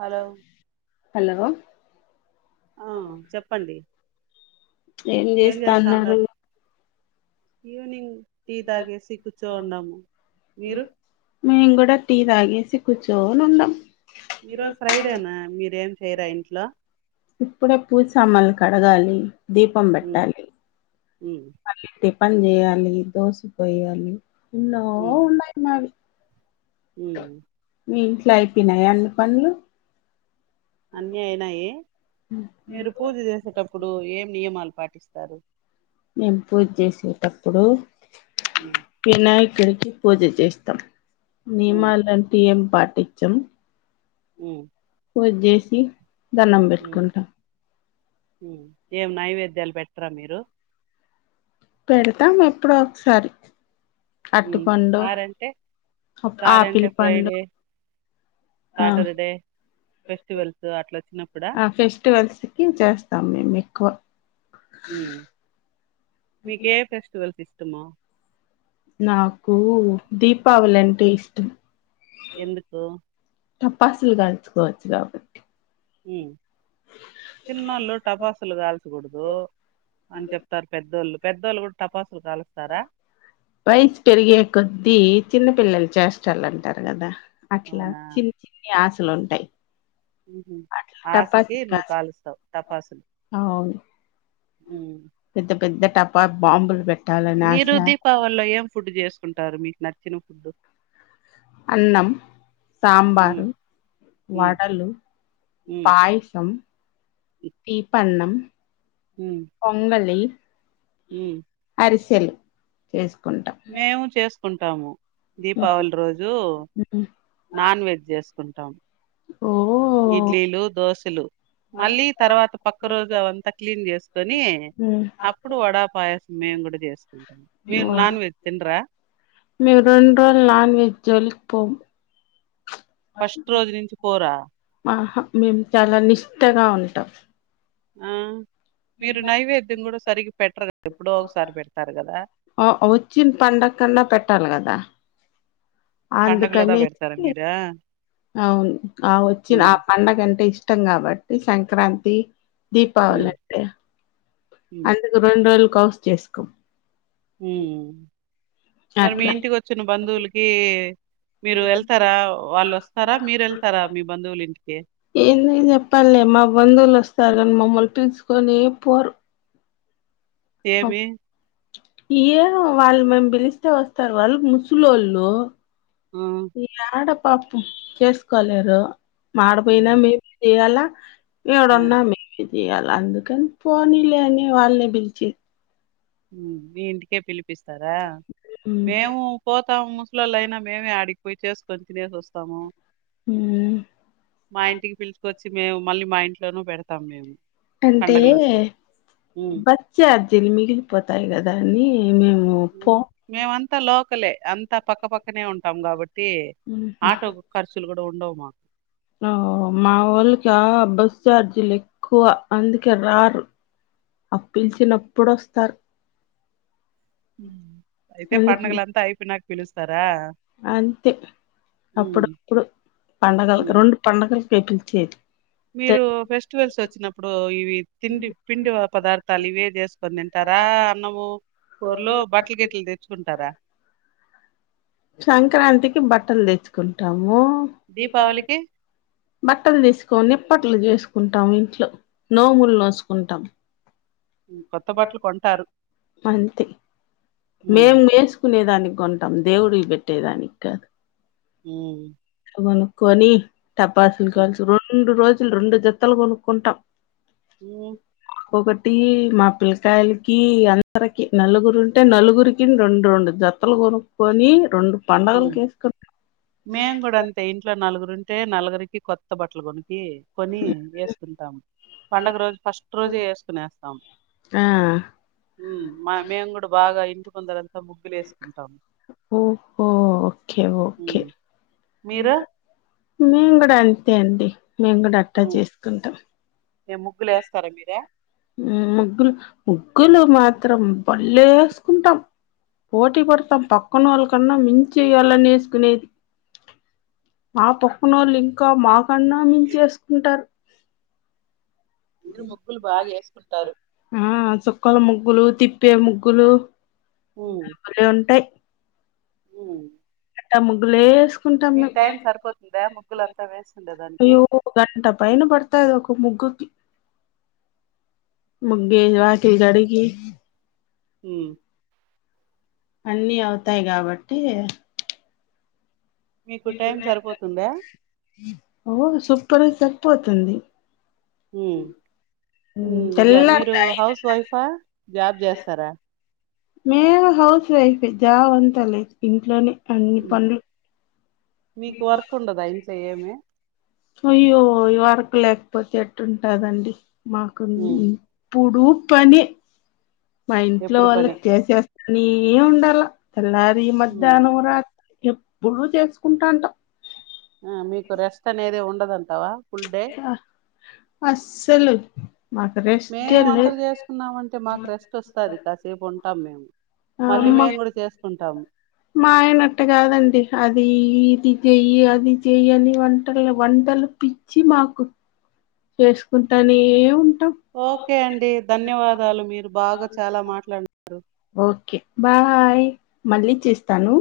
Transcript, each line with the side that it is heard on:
right: Hello
left: hello
right: ఆ చెప్పండి ఏం చేస్తాన్నారు ఈవనింగ్ మీరు
left: మీే కూడాట టీద ఆగి సి కుచోనన్నా
right: ఈ రోజు ఫ్రైడేనా మీరేం చేయరా ఇంట్లో
left: ఇప్పుడే పూస అమలు కడగాలి దీపం
right: ఉమ్
left: పెట్టాలి
right: ఉమ్
left: అే పని చేయాలి దోసి పోయాలి ఎన్నో ఉన్నాయి మావి
right: హ
left: ఇట్లా అయిపోయినాయి అన్ని పనులు
right: అన్నీ అయినాయి మీరు పూజ చేసేటప్పుడు ఏం నియమాలు పాటిస్తారు
left: మేను పూజ చేసేటప్పుడు
right: ఉమ్
left: పన్న దగ్గరికి పూజ చేస్తాం
right: ఉమ్
left: నిమాలంత ఏం పాట్ పటిచ్చం
right: ఉ
left: వజేసి దనం
right: ఉమ్
left: పెట్టుకుంటాం
right: ఏం నైవేద్యాలు పెట్టరా మీరు
left: పెడతాం ఎప్పుడ ఒకసారి కట్
right: ఉమ్
left: పండు
right: సారంటే సారంటే
left: ఆపిలి
right: ఫ్రైడే
left: పండు ఆ
right: సాటర్డే ఫెస్టివల్స్ అట్లా వచ్చినప్పుడా
left: ఆ ఫెస్టివల్స్కిి చేస్తాం మేము ఎక్కువ
right: మీకే ఫెస్టివల్స్ ఇస్తా ష్టము
left: నాకు దీపావళి అంటే ఇష్టం
right: ఎందుకు
left: టపసులు కాలుచుకోవచ్చు కాబట్టి
right: హమ్ చిన్నోళ్ళు టపాసులు కాల్చకూడరు అని చెప్తారు పెద్దోళ్ళు పెద్దోళ్ళు కూడా టపాస్
left: వయసు పెరిగే కొద్ద్దీ చిన్న పిల్లలు చేస్తాలంటారు కదా అట్లా
right: అవునా
left: చిన్ని చిన్ని ఆశలు లుంటాయి
right: ఆశకి నువ్వు కాలుస్తావు తపాసులు
left: అవును పెద్ద పె ద్ద టపాస్ బాంబలు పె
right: మీరు దీపావళిలో ఏం ఫుడ్ చేసుకుంటారు మీకు నచ్చి చ్చిన ఫుడ్డు
left: అన్నం
right: ఉమ్
left: సాంబారు
right: ఉమ్
left: వడలు
right: ఉమ్
left: పాయసం తీీపన్నం పొంగలి
right: హమ్
left: సెలు చేసుకో
right: మేము చేసుకుంటాం ట్టాము దీపావళి రోజు నాన్ వెజ్ చేసు ంటాం
left: ఓ
right: ఇడ్లీలు దోశలు మళ్ళీ తర్వాత పక్క రోజు అవంతా క్లీన్ చేస్త కొని
left: ఉమ్.
right: అప్పుడు వడా పాయ మేము కూడా చేస్తాం మీరు నాన్ వెెజ్ తింటారా
left: మీము రెండు రోజులు నాన్ వెజ్ జోలికి పోం
right: ఫస్ట్ రోజు నుంచి పోరా
left: ఆహా మేము చాలా నిష్టగా ఉంటాం
right: ఆ మీరు నైవేద్యం కూడా సరిగ్గా పెట్టరు క ఎప్పుడో ఒకసారి పెడతారు కదా
left: ఆ వచ్చిన పండగ కండా పెట్టాలి కదా
right: పండగలదా పెడతారా
left: అందుకనేసి
right: మీరా
left: అవును ఆ వచ్చిన
right: ఉమ్,
left: ఆ పండగంటే ఇష్టం ఇష్టం కాబట్టి సంక్రాంతి
right: ఆ,
left: దీపావళ అంటే
right: ఉమ్,
left: అందుకు రెండు రోజులు కాస్ చేసుకో
right: హుమ్ మరి మీ
left: అట్లా
right: ఇంటికి వచ్చిన బంధువులకి మీరు వెళ్తారా వాళ్ళు వస్తారా మీరు వెళ్తారా మీ బంధువుల ఇంటికి
left: ఏంది చెప్పాలి మా బంధువులు వస్తారు మమ్మల్ని పిలుచుకొని పోరు
right: ఏమి
left: ఏమో వాళ్ళు మేము పిలిస్తే వస్తారు వాళ్ళు ముసులోళ్ళు
right: ఆ,
left: ఇకాడ పప్పు చేసుకోలేదా
right: ఆ,
left: మాడపోయినా మేము చేయలా
right: ఆ,
left: ఏవడన్నా చేయ్యాల అందుకని పోనీలేని వాళ్ళే పిలిచి
right: మీ ఇంటికే పిలిపు స్తారా మేము పోతాం ముసలోళ్ళు అయినా మేమే ఆడి పే చేసుకొని తినేసివస్త్ మూ
left: ఉమ్
right: మా ఇంటికి పిలుచుకొచ్చ వి మేము మళ్ళీ మా ఇంట్లోనూ పెడతాం మేము
left: అంటే
right: పండగలు వస్తే ఉమ్.
left: బచ్చ ఛార్జిలు మిగిలిపోత వతాయి కదా అని మేము పో
right: మేమంతా లో పక్కలే అంత పక్కపక్కనే ఉంటాం కాబట్టి టి
left: ఉహు.
right: ఆటో ఖర్చులు కూడా ఉండవు
left: ఆ మా వాళ్ళకి బస్ ార్జీలు ఎక్కువ అందుకే రారు ఆ పిలిచినప్పుడు వస్తారు
right: అయితే
left: అందుకే
right: పండగలంతా అయిపోయి నాకు పిలుస్తారా
left: అంతే అప్పుడప్పుడు పెట్లు చే
right: మీరు ఫెస్టివల్స్ వచ్చినప్పుడు ఇవి తిండి పిండి పదార్థాలు ఇవే చేసుకొని తింటారా అన్నము కూఊర్లో బట్టల గిట్లు తెచ్చుకుంటారా
left: సంక్రాంతికి బట్టలు తెచ్చుకుంటాము ో
right: దీపావళికి?
left: బట్టలు తీసుకని నిప్పట్లు చేసుకుంటాం ఇంట్లో నోములు నోసుకుంటాం
right: కొత్త బట్టలు కొంటారు
left: అంతే
right: హ్మ్.
left: మేము వేసుకునే దానికి కొంటాం దేవుడికి పెట్టేదానికి కాదు
right: ఉ
left: తనుకుని టపాార్సులు
right: హ్మ్.
left: కాల్ రెండు రోజు రెండు జత్తలు కొనుక్కుంటాం
right: హ్మ్.
left: ఒకక మా పిల్లకాయలకి అందరికి నలుగురు ఉంటే నలుగురికి రెండు రెండు జత్తలు కొనుక్కకుొని రెండు
right: హ్మ్.
left: పండగలు కేసుకు
right: మేము కూడా అంతే ఇంట్లో నలుగురు ఉంటే నలుగురికి కొత్త బట్టలు కొను ఏ కొని ఎ ంటాము పండుగ రోజు ఫస్ట్ రోజు వసుకునేస్తాం
left: ఆ
right: మేము కూడా బాగా ఇంటికందరంతా ముగ్గులు వేసుకుంటాము
left: ఓహో ఓకే ఓకే
right: ఉమ్, మీరు
left: మంగడ ఎంత అడి మేము కూడా అట్టా చేసుకుంటాం
right: లు వస్తా మీే
left: ముగ్గులు ముగ్గులు మాత్రం బళ్లే వేసుకుంటాం పోటీ పడతాం పక్కన వాళ్ళ కన్నా మించి వయాలని వేసుకునేది మా పక్కనోళ్ళు ఇంకా మాకు కన్నాోమించేసుకుంటారు
right: మీరు ముగ్గులు బాగా వేసుకుంటారు
left: ఆ చుక్కలు ముగ్గులు తిప్ప ప్పే ముగ్గులు ళలే ఉంటాయి
right: ఉ
left: ముగలే కుంటాం మేము
right: సరిపోతుందా ముగ్గులు అంతా వేస్తుండే దానికి
left: అయ్యో గంట పైన పడతాంది ఒక ముగ్గుకి ముగ్గే వాకి గడికి
right: హ
left: అన్నిీ అవుతాయి్ కాబట్టి
right: మీకు టైం సరిపోతుందా
left: ఓ సపప పోతుంది
right: జా మీరు
left: తెల్లారితే ఐదు
right: హౌస్ వైఫా జాబ్ చేస్తారా
left: మేము హౌస్ వైఫ్ జాబ్ అంతా లేదు ఇంట్లోనే అన్నిీ
right: ఉమ్,
left: పం
right: మీకు వర్కు ఉండదా అ చేయమే
left: అయ్యోయ వరకు లేకపోతే ఎట్టుంటాదండి మాకు ఉడు పని మా ఇంట్లో
right: ఎప్పుడు పని
left: వాళ్ళకి కేసేస్త నీ ఉంటాల ఎల్లార
right: ఉమ్,
left: మధ్యాహ్నం రాత్ర ఎప్పుడు చేసుకుంటాంట
right: ఆ మీకు రెస్ట్ అనేది ఉ
left: అసలు
right: మేము వంటలు చేసుకున్నామ అంటే మాకు రెస్ట్ వస్తుది కాసేపు ఉంటంది తమేము
left: ఆ మా మాయనట్ట కాదండి అది ఇది చెయ్యి అది చెయ్య అని వంటలు వంటలు పిచ్చి మాకు చేసుకుంటానే ఏ
right: ఓకే అండి ధన్యవాదాలు మీరు బాగా చాలా మాట్లాడుతారు
left: ఓకే బాయ్ మళ్ళీ చేస్తాను